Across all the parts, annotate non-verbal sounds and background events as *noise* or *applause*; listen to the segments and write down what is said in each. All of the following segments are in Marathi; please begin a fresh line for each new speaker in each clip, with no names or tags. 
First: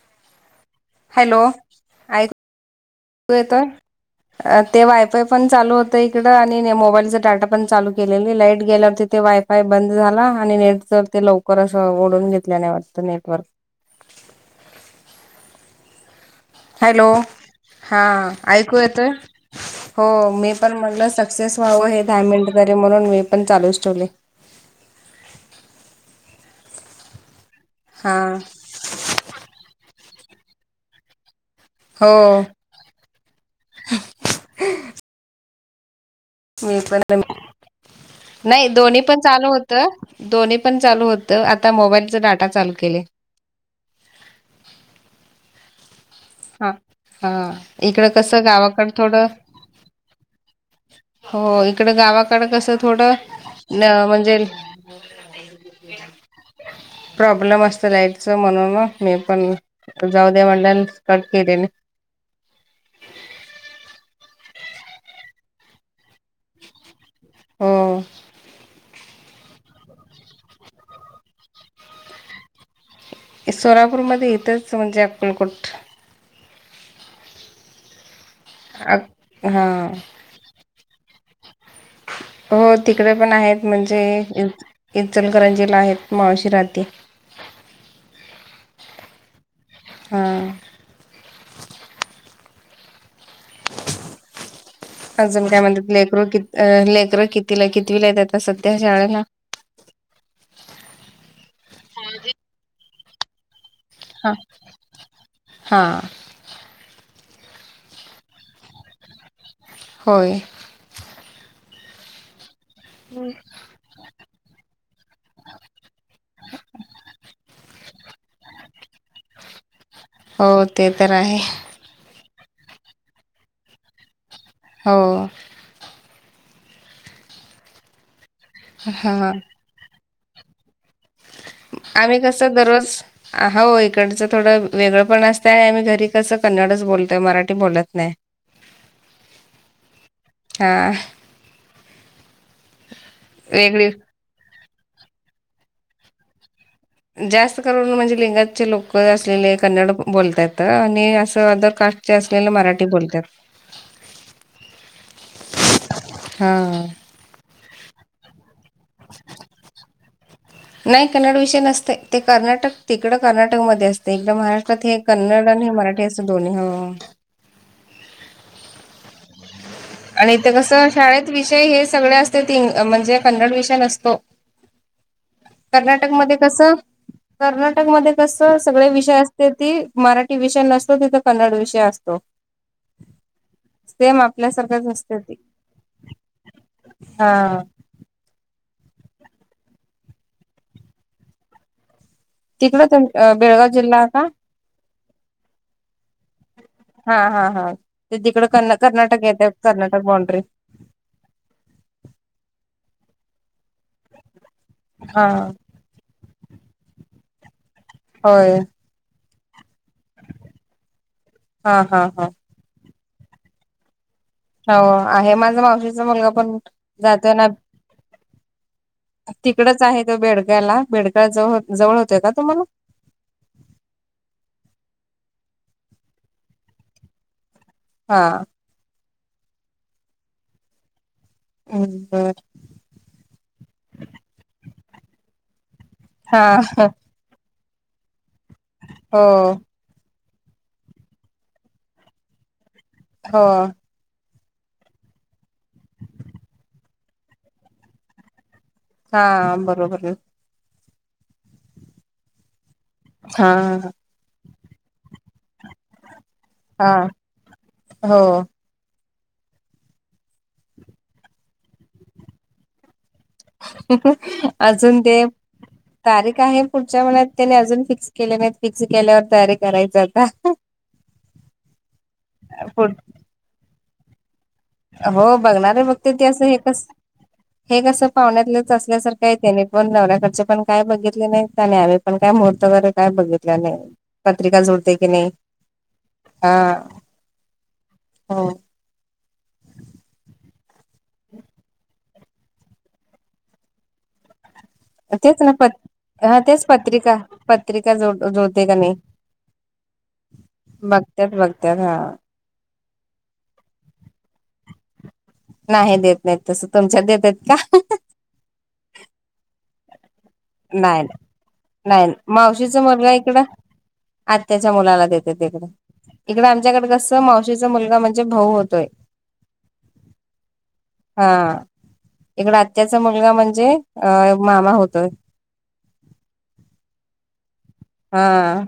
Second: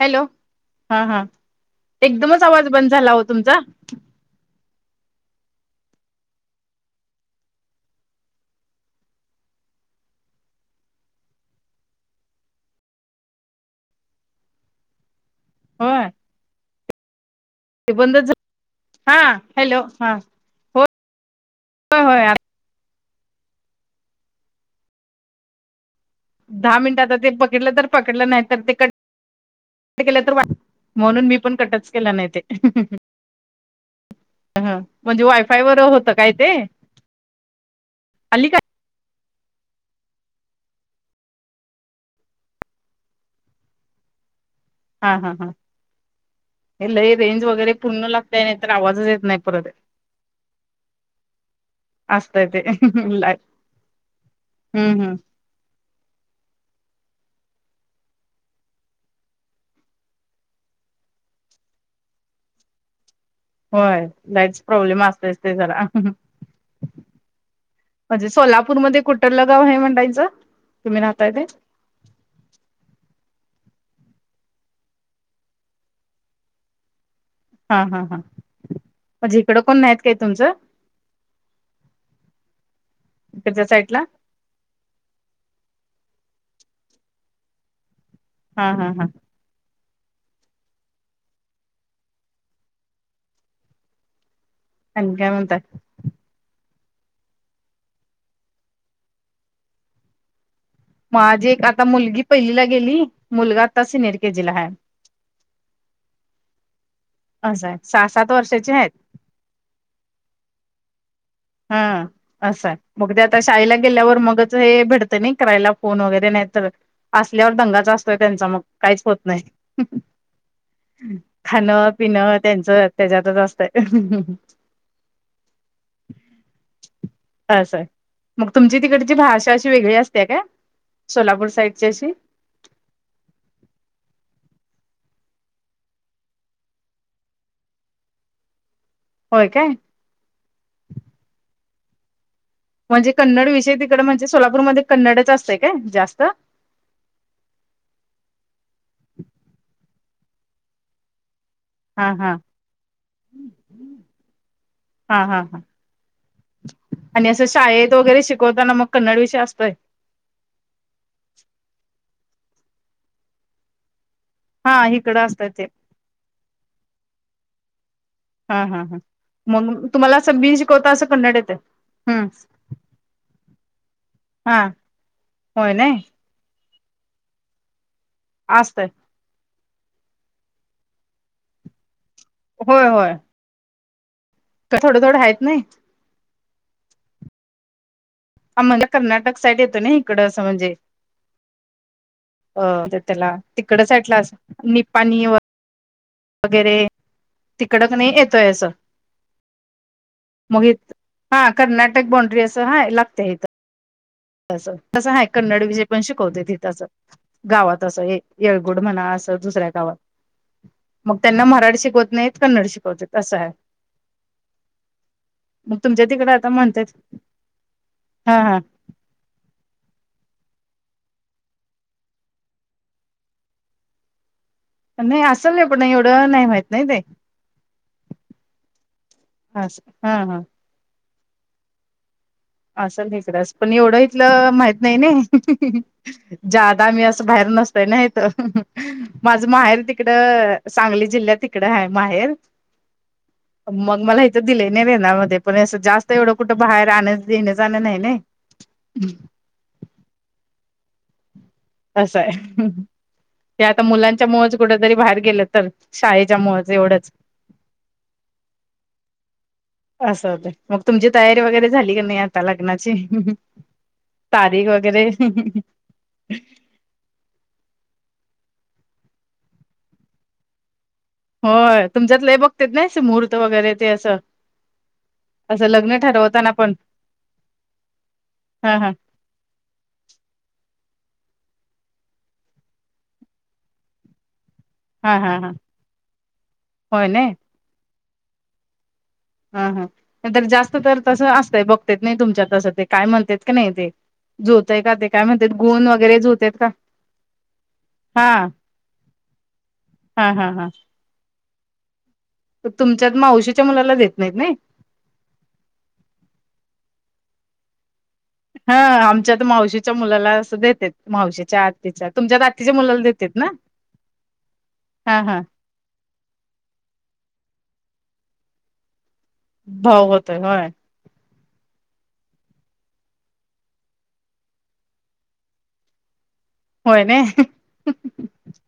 हॅलो हा हा
हॅलो
एकदमच
ऐकू
आवाज बंद झाला हो तुमचा.
येतोय ते वायफाय पण चालू होतं इकडं आणि मोबाईलचा डाटा पण चालू केलेली लाईट गेल्यावरती ते वाय काय बंद झाला आणि नेट तर ते लवकर असं ओढून घेतल्या नाही वाटत नेटवर्क.
होय.
हॅलो
ते बंदच
हां ऐकू येतं
हा हॅलो
हो
हा
मी. पण म्हणलं सक्सेस व्हावं
होय
हे दहा
होय
मिनिट करे म्हणून मी पण चालूच ठेवलय.
दहा मिनिट आता ते पकडलं तर
हा
पकडलं नाही तर ते कट केलं तर वा म्हणून मी पण कटच
हो
केला नाही ते ह. म्हणजे वायफाय वर होतात.
मी पण नाही
आली काय
नाही दोन्ही पण. चालू होत दोन्ही पण चालू होत आता मोबाईलच डाटा चालू केले.
हा हा हा.
हा
हे ल
हा
रेंज वगैरे पूर्ण
इकडं
लागताय
कसं
नाही तर
गावाकड
आवाजच येत
थोडं
नाही परत. *inaudible*
हो इकड
असतय
गावाकडे
ते
कसं थोडं
लाईट
न म्हणजे.
हम्म हम्
इना मीना. प्रॉब्लेम असतं लाईटचं म्हणून मी पण जाऊ द्या म्हंनल. कट केेलेेने.
होय लाईटच प्रॉब्लेम असतेच ते जरा.
हो
म्हणजे सोलापूरमध्ये कुठलं गाव आहे मंडाईचं तुम्ही राहताय ते.
सोलापूरमध्ये इथंच म्हणजे अक्कलकोट.
हा हा हा
अ
म्हणजे इकडं
हा
कोण नाहीत काय तुमचं.
हो तिकडे पण
तिकडच्या
आहेत म्हणजे
साईडला
इ इचलकरंजीला आहेत मावशीराती.
हा हा हा.
हा.
आणि
आजुन
म्हणताय
काय म्हणत लेकरू किती. अ लेकरं कितीला कितवी ला आहेत आता सध्या शाळेला.
माझी एक आता मुलगी पहिलीला गेली मुलगा. सिनियर
हा
केजीला हाय
हा.
असं आहे सहा सात वर्षाची आहेत.
होय.
हा असं मगद आता शाळेला. गेल्यावर मगच हे भेडतं नाही करायला फोन वगैरे नाही तर असल्यावर दंगाचा असतोय त्यांचा मग. काहीच होत नाही
हो ते तर आहे
खाण. पिन त्यांच त्याच्यातच असतय.
हो.
असर मग तुमची तिकडची
हा
भाषा अशी वेगळी असते का सोलापूर. साईडची अशी
आम्ही कसं दररोज. हो इकडचं थोडं वेगळं पण असतं आणि आम्ही घरी कसं कन्नडच बोलतोय मराठी बोलत नाहीय.
होय काय.
हा.
म्हणजे कन्नड विषय
वेगळी
तिकड म्हणजे सोलापूरमध्ये कन्नडच असतें का जास्त
जास्त करून म्हणजे लिंगातचे लोक असलेले कन्नड बोलतात अ आणि असं अर कास्
हा हा
असलेले मराठी बोलतात.
हा हा हा
हा
आणि असं शाळेत वगैरे शिकवताना मग कन्नड विषय असतोय.
नाही कन्नड विषयी नसते ते कर्नाटक तिकडं कर्नाटकमध्ये असते. एकदा
हा
महाराष्ट्रात हे
इकडं
कन्नड
असतय ते
आणि हे मराठी असं दोन्ही ह ह
हा हा हा मग तुम्हाला
आणि
असं
इतेे
बी
कस
शिकवता असं
शाळेत
कन्नड येतय
विषय हे सगळे
हम्म
असते ते म्हणजे कन्नड विषय नसतो.
हां.
कर्नाटक मध्ये कसं कर्नाटक मध्ये कसं
असतय
सगळे विषय अस ते ती मराठी विषय नसतो तिथं कन्नड विषय असतो.
होय होय.
सेम आपल्यासारखंच
थोडं
असते
थोडं
ती
आहेत नाही
हा
ह म्हणजे कर्नाटक साईड येतो ना इकडं असं म्हणजे अ
तिकडं तुम
त्याला
बेळगाव
तिकड
जिल्हा
साईडला
का
अस निपाणी व वगैरे
हा हा हा
तिकड कणी
ते तिकड
येतोय असं
कर् कर्नाटक येत कर्नाटक बॉण्ड्री
मग हा कर्नाटक बॉण्डरी असं हा लागते इथं तस तसं हा कन्नड विजय पण शिकवते ति तसं गावात असं
होय
येळगुड म्हणा अस. दुसऱ्या गावात मग त्यांना
हा
मराठी
हा
शिकवत
हा
नाहीत कन्नड शिकवत असं आहे.
हो आहे माझं
मग तुमच्या
मावशीचा मुलगा
तिकडे आता
पण
म्हणतात
जातोय ना,
हा हा
तिकडच आहे तो बेडग्याला बेडग्याळ जवळ जवळ होतोय का तुम्हाला
नाही असेल नाही पण एवढं नाही माहीत नाही ते
हा.
हा हा हा
हम् बर.
असं निकस पण एवढं इथलं माहित नाही ना
हा
जादा मी अस बाहेर नसतय ना इत
हो
माझ माहेर तिकड सांगली जिल्ह्यात तिकड आहे माहेर.
हो.
मग मला हेथं दिलं नाही रेणार मध्ये पण जास्त एवढं कुठं बाहेर आण. येणं जाणं नही नई.
हा बरोबर.
असं आहे ते
हा
आता मुलांच्या मुळच कुठेतरी बाहेर गेलं तर शाळेच्या मुळ
हा हो
असं होत मग तुमची तयारी वगैरे झाली की नाही आता लग्नाची तारीख
अजून
वगैरे
ते, तारीख आहे पुढच्या मनात त्याने अजून फिक्स केले नाहीत फिक्स केल्यावर तयारी करायच आता
होय तुमच्यात लई बघत्यात ते
पुढ
नाही मुहूर्त वगैरे ते असं
हो
असं
बघणारे
लग्न
बघते ते असं
ठरवताना
हे
पण
कस हे कसं पाहुण्यातलंच
हा हा
असल्यासारखं काय त्यांनी पण नवऱ्याकडचे पण काय बघितले नाहीनी आम्ही पण काय मुहूर्त वैगैरे काय बघितलं नाही. पत्रिका जोडते की
हा
नाही
हा हा
हा
होय नाही
हो
हा हा तर जास्त तर तसं असतय बघतेत नाही तुमच्या तसं ते काय म्हणतात की नाही ते, जुळत का ते काय
तेच
म्हणतात
ना प
गुण वगैरे
हा
जुळतेत
तेच
का
पत्रिका पत्रिका जोड
हा
जोडते का नाही
हा हा हा
तेच बघते का.
तुमच्यात मावशीच्या मुलाला देत नाहीत नाही.
नाही देत नाहीत तसं तुमच्यात देत आहेत का.
हा आमच्या तर मावशीच्या मुलाला देते
नाही
मावशेच्या
नाही
आच्या तुमच्यात आातीच्या मुलाला देतेत ना.
आत््याच्या मुलाला
हा
देते
हा
एकडें. इकडे आमच्याकडे कसं मावशीचा मुलगा म्हणजे भाऊ होतोय.
भाऊ होत आहे होय.
हा *inaudible* इकड आत्याचा मुलगा म्हणजे अ मामा होतोय.
होय न.
हा.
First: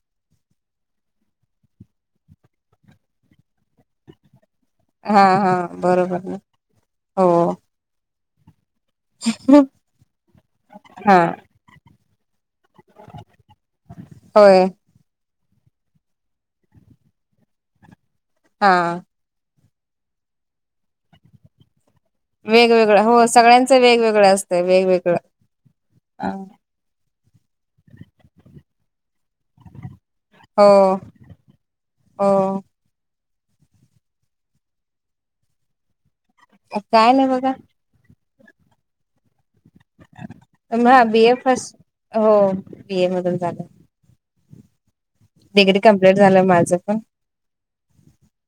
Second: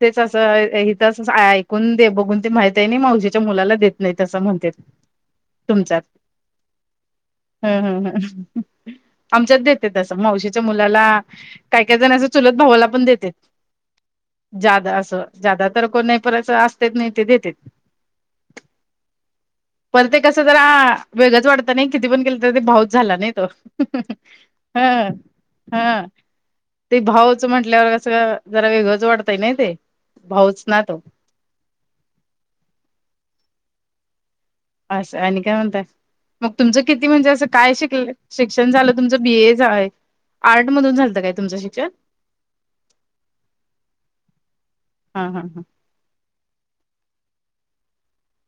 तेच असं इथं ऐकून दे बघून ते माहित आहे नाही माऊजेच्या मुलाला देत नाही त असं म्हणते.
हा हा
तुमच्यात
बरोबर ना *inaudible* हो.
ह ह आमच्यात देते तसं मावशीच्या मुलाला.
हा
काय काय जण असं चुलत भावाला पण देते.
होय
जादा असं जादा तर को नाही परयच असतेच नाही ते देतेत.
हा.
परत कसं जरा वेगच वाटत नाही किती पण केलं तर ते भाऊच
वेगवेगळं
झाला
हो
नाही तो
सगळ्यांचं वेगवेगळं असतं
ह.
वेगवेगळं
हा ते भावच म्हंटल्यावर कसं जरा वेगळंच वाटतय ना ते. भाऊच
हो
ना तो
*inaudible* हो.
असं आणि काय म्हणत मग तुमचं किती
काय नाही
म्हणजे असं
बघा
काय शिकल शिक्षण झालं तुमचं बीए. आर्ट मधून
हा
झालत काय
बीए
तुमचं
फर्स्ट
शिक्षण. *inaudible*
हो बीए मधून झालं
हा हा हा.
डिग्री कम्प्लीट झालं माझं पण.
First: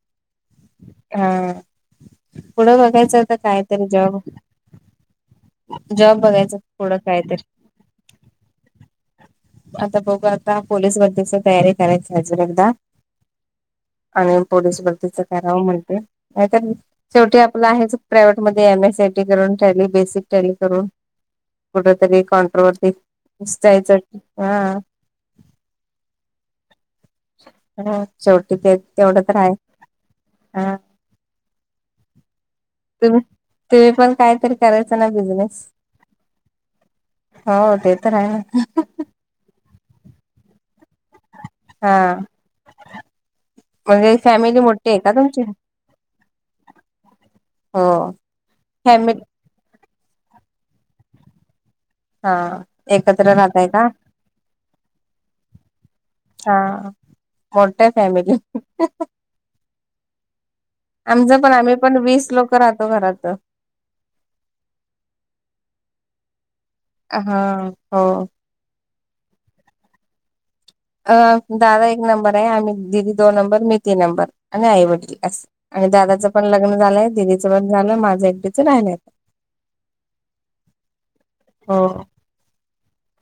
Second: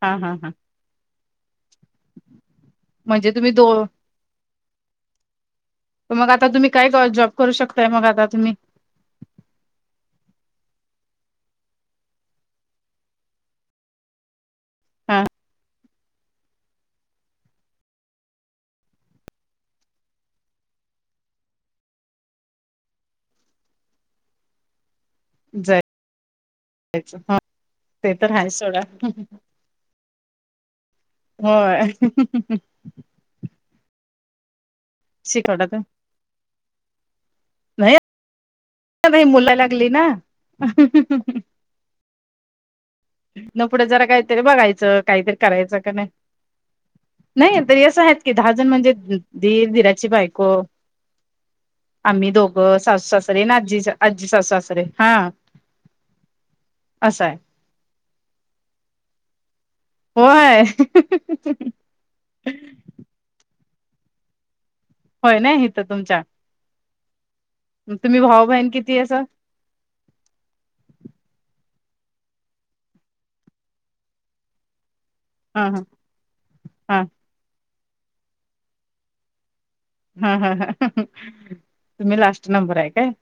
हा हा हा.
हा *inaudible* पुढं बघायचं
म्हणजे
आता
तुम्ही दो
कायतरी जॉब. जॉब
मग आता
बघायचं
तुम्ही काय
पुढं
जॉब
कायतरी
करू शकताय मग आता तुम्ही.
आता बघ आता पोलिस बद्दलची तयारी करायची ह एकगदा. आणि पोलीस भरतीिच
हा
कराव म्हणते कात. शेवटी आपलं आहे प्रायव्हेट मध्ये एम एस एयटी करून टली बेसिक टॅली करून. कुठ तरी काॉनट्रवरतीसच हा.
यच *unintelligible*
हा
ते तर आहे
शेवटी ते
सोडा.
तेवढं तर आहे हा
होय. *unintelligible*
म तुम्हीं पणं काहीतरी करायचां नां
शिकवला
बिझनेस.
तर
काव ते तरं आहेच.
आत्या बाई मुलं लागली नां.
हां *inaudible* हां.
न पुढे जरा काहीतरी बघायचं
का
काहीतरी
तुमची
करायचं का नाही. नाही
हो
तरी असं आहे की दजण म्हणजे.
फॅमिली
धीर धीराची बायको. आम्ही
हा
दोघं सासू
एकत्र
सासरे आणि
राहताय
आजी
का
आजी सासू सासरे हा.
हा
असं आहे
*inaudible* मोठ्या फॅमिली.
होय.
आमचं पण आम्ही पण वीस लोक राहतो घरात.
होय नाही इथं तुमच्या.
हा. हो
तुम्ही भाऊ बहिण किती अस.
अ दादा एक नंबर आहे आम्ही दीदी दोन नंबर मी तीन नंबर आणि आई वडील.
हा ह
आणि दादाचं पण लग्न
हा
झालंय दिदीचं पण झालं माझं एकटीच आहे ना.
हां हां *inaudible* तुम्हीं लास्ट नंबर आहे कायं?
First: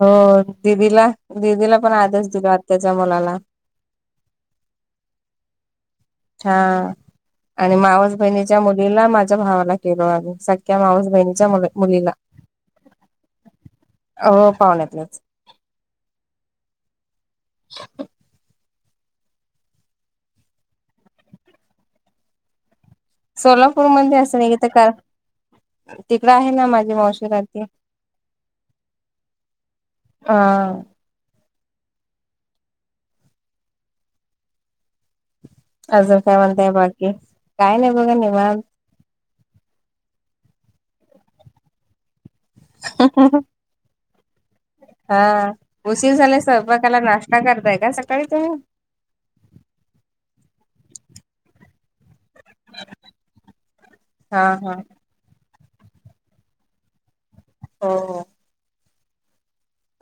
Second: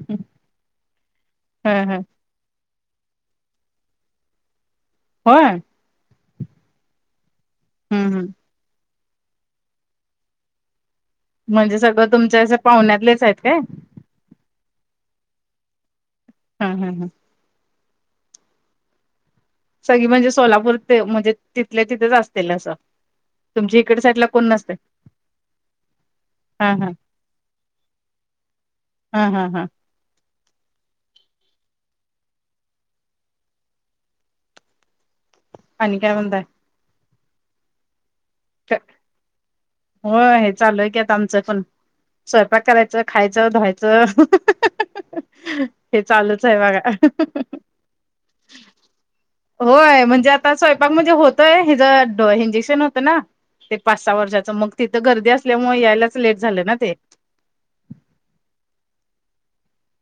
हो दिदीला
ह
दिदीला पणं
ह
आदेश दिला आत्यांच्या मुलालां
होय.
हां *inaudible* आणि मावंस
हम्
बहिणी मुलीला माझ्या भावाला केलो आहे संख्या मावस बहीणीला
म्हणजे सगळं तुमच्या असं पाहुण्यातलेच आहेत कायं
अहो पाहण्यातलेच आहे
हां हां
ह *unintelligible*
सगळी म्हणजे सोलापूर ते म्हणजे तिथल्या तिथेच असतील असं तुमच्या इकड
सोलापूरमंध्ये
साईडला
असं
कोण
नाही किथ
नसते
कां तिकड आहे नां
हा हा
माझी मावशी रहाते
हां हां हां
हां
आणि काय
अजून कायं
म्हणताय
म्हणता बाकी कायं नाहीं बघा निवांत
होय चालूं आहे की आमचं पणं स्वयंपाक करायचं खायचं धुवायचं
हा
हे
उशीर झाले कायं
चालूच आहे
स्वयंपाकाला
बघा
नाश्ता करताय कां सकाळी तुम्ही
होय म्हणजे आता स्वयंपाक म्हणजे होतंय हिचं इंजेक्शन होतं नां ते पाच सहा
हा
वर्षाचं मग
हा
तिथं गर्दी असल्यामुळे यांयलांच लेट झालं ना ते
हो हो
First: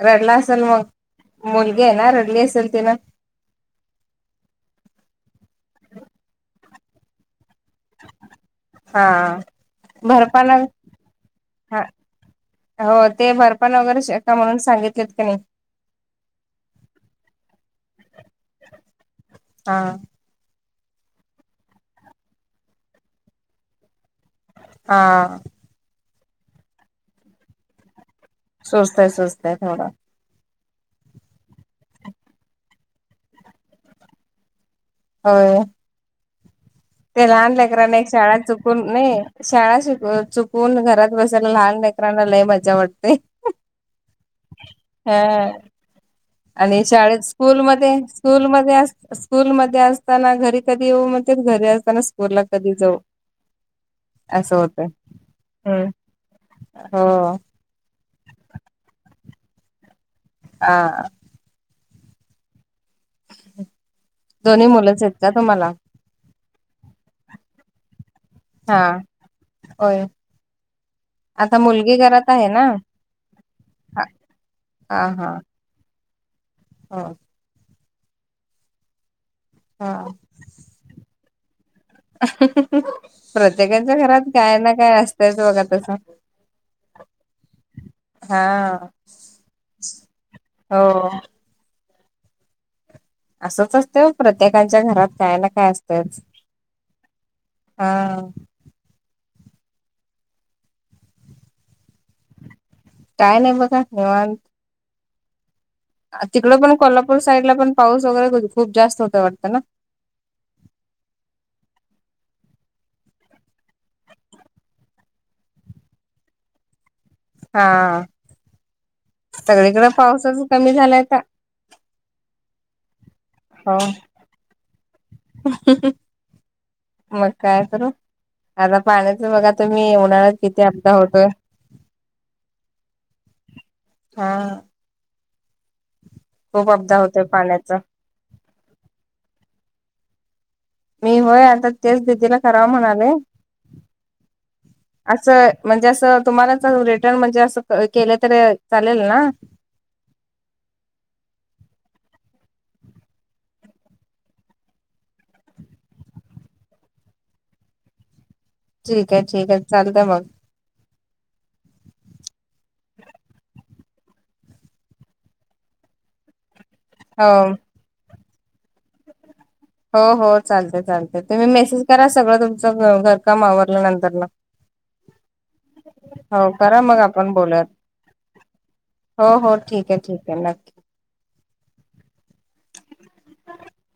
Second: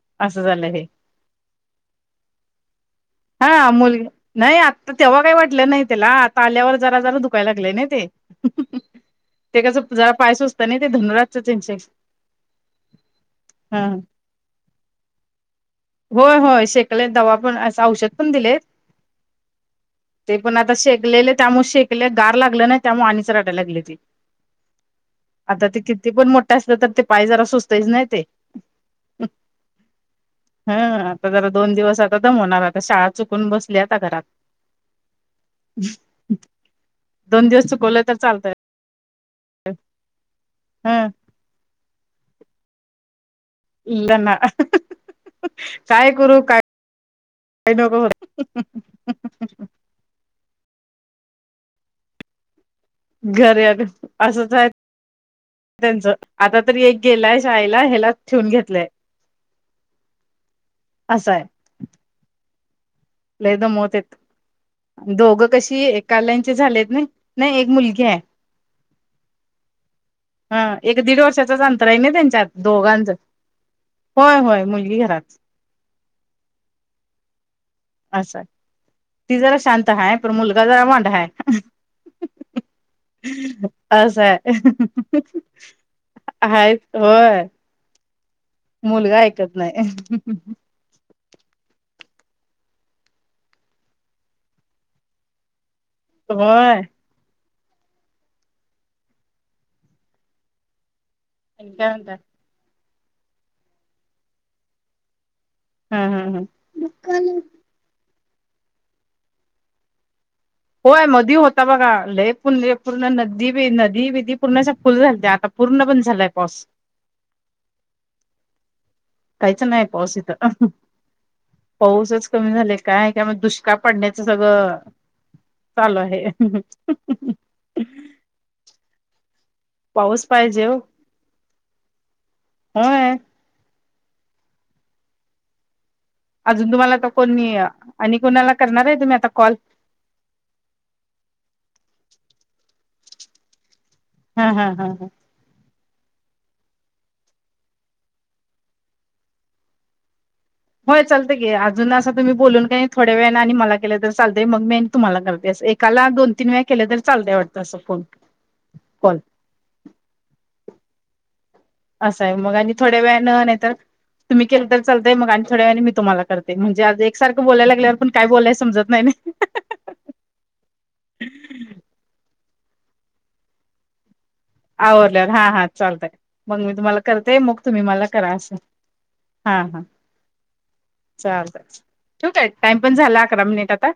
रडला
असं
असेल
झालं हे
मगं मुलगी आहे नां रडली असेल तिनं
हा मुलगी, नाही आता तेव्हा काही वाटलं नाही त्याला आता आल्यावर जरा जरा दुकायला लागलं नाही
हा
ते कसं जरा पायसुस्त
भरपान
असतं नाही ते धनुराजच
हा
इंजेक्शन
हो ते भरपान
हा
वगैरे शेका म्हणून सांगितलेत की नाही
होय होय शेकले दवा पणं असं औषध पणं दिले आहे
हा
ते पण आता शेकलेले त्यामुळें शेकले गार लागलं ना त्यामुळे आणिच राडायंला लागली ती
हां
आता ते किती पणं मोठा असलं तरी ते पाय जरा सुचतच नाहीं ते
सुस्तय सुस्तय थोडा
हा आता जरा दोन दिवस आता दमवणार आता शाळा चुकून बसली आता घरांत
हो
ह *unintelligible*
ते लहान लेकराने एक शाळां चुकून नाहीं शाळां चुकून
ह
घरांत बसं त्यात लहान लेकरांना मज्जा वाटतंय
त्यांना
हा
काय करू काय
आणि शाळेत स्कूल मध्ये
नको होत
स्कूल मध्ये अस स्कूलमध्ये असताना घरी कधी येऊ म्हणतात घरी असताना स्कूलला कधी जाऊ
घरी आलो असच
असं
आहेत
होतंय.
त्यांच आता तरी एक
हो
गेलाय शाळेला ह्याला ठेवून घेतलंय
हां
असं आहे लय दमोतेत
दोन्ही मुलंच आहेत का
दोघं
तुम्हाला?
कशी एक कालांचे झालेत नां नाही एक मुलगी आहे
हां
हा एक दीड
आता
वर्षाचच अंतर
मुलगी
आहे ना
घरात
त्यांच्यांत
ना?
दोघांत
हा
होय होय मुलगी
हा हा
घरांत
हो
असं ती जरा शांत
हा.
हाय पणं मुलगा जरा वांड आहे
प्रत्येकाच्या
असं
घरात काय ना काय
आहे
असतंयच बघा तसं
आहेत होय
हा.
मुलगा ऐकत नाहीं
हो असंच असतय प्रत्येकांच्या घरात काय ना काय असतयच
होय *unintelligible*
हा
आणि काय म्हणताय.
काय नाही बघा निवांत
हा हा हा.
तिकड पण कोल्हापूर साईडला पण पाऊस वगैरे खूप जास्त होता वाटत ना
होय मधी होता बघा लय पर् *inaudible* पूर्ण नदी बदी नदी बधी पूर्ण फुल झालत्या आता पूर्ण बंद झालाय पाऊस.
*inaudible* हा
काहीच
सगळीकड
नाही पाऊस
पाऊसच
इथं
कमी झालाय आता.
पाऊसच कमी झालाय काय का *inaudible* मग दुष्काळ
हो
पडण्याचं सगळं चालू आहे *inaudible*
मग काय करू आता पाण्याच बघा तुम्ही
पाऊस
उन्हाळ्यात किती
पाहिजे *inaudible* हो
अपदा होतोय
होय
हा
अजून
खूप
तुम्हाला
अपदा
तर
होतोय
कोणी
पाण्याचा
आणि कोणाला करणार आहे तुम्ही आता कॉल
मी होय आता तेच दिदीला कराव म्हणालोय.
हा -हा -हा -हा.
असं म्हणजे असं तुम्हालाच रिटर्न म्हणजे असं केलं तरी चालेल ना
होय चालतंय की, अजून असं तुम्ही बोलून का नाही थोड्या वेळाने आणि मला केलं तर चालतंय मग मी तुम्हाला करते असं एक काला *inaudible* दोन तीन वेळा केले तरी चालतय वाटतं असं फोन
ठीक
कॉल
आहे ठीक आहे चालतंय मग.
असं आहे मग आणि थोड्या वेळंन नाही तर तुम्ही केल तर चालतंय मग आणि थोड्या वेळेन मी तुम्हाला करत ते म्हणजे आज एकसारखं
हो.
बोलायला लागल्यावर पण काय बोलायला समजत नाही. *inaudible*
हो- हो चालतंय -चालतंय तुम्ही मेसेज करा सगळं तुमचं घरकाम आवरलं नंतर न...
आवरल्यावर हा -हा चालतंय
हो
मग मी
करा
तुम्हाला
आपण
करते मग
बोलूयात.
तुम्ही मला करा असं
हो- हो
हा हा
ठीक आहे ठीक आहे नक्की
चालतंय ठेवू‌ काय टाईम पण झालाय अकरा मिनिट आता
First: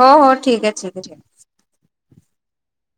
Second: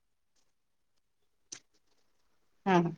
हो- हो ठीक आहे ठीक आहे
*inaudible* हा हा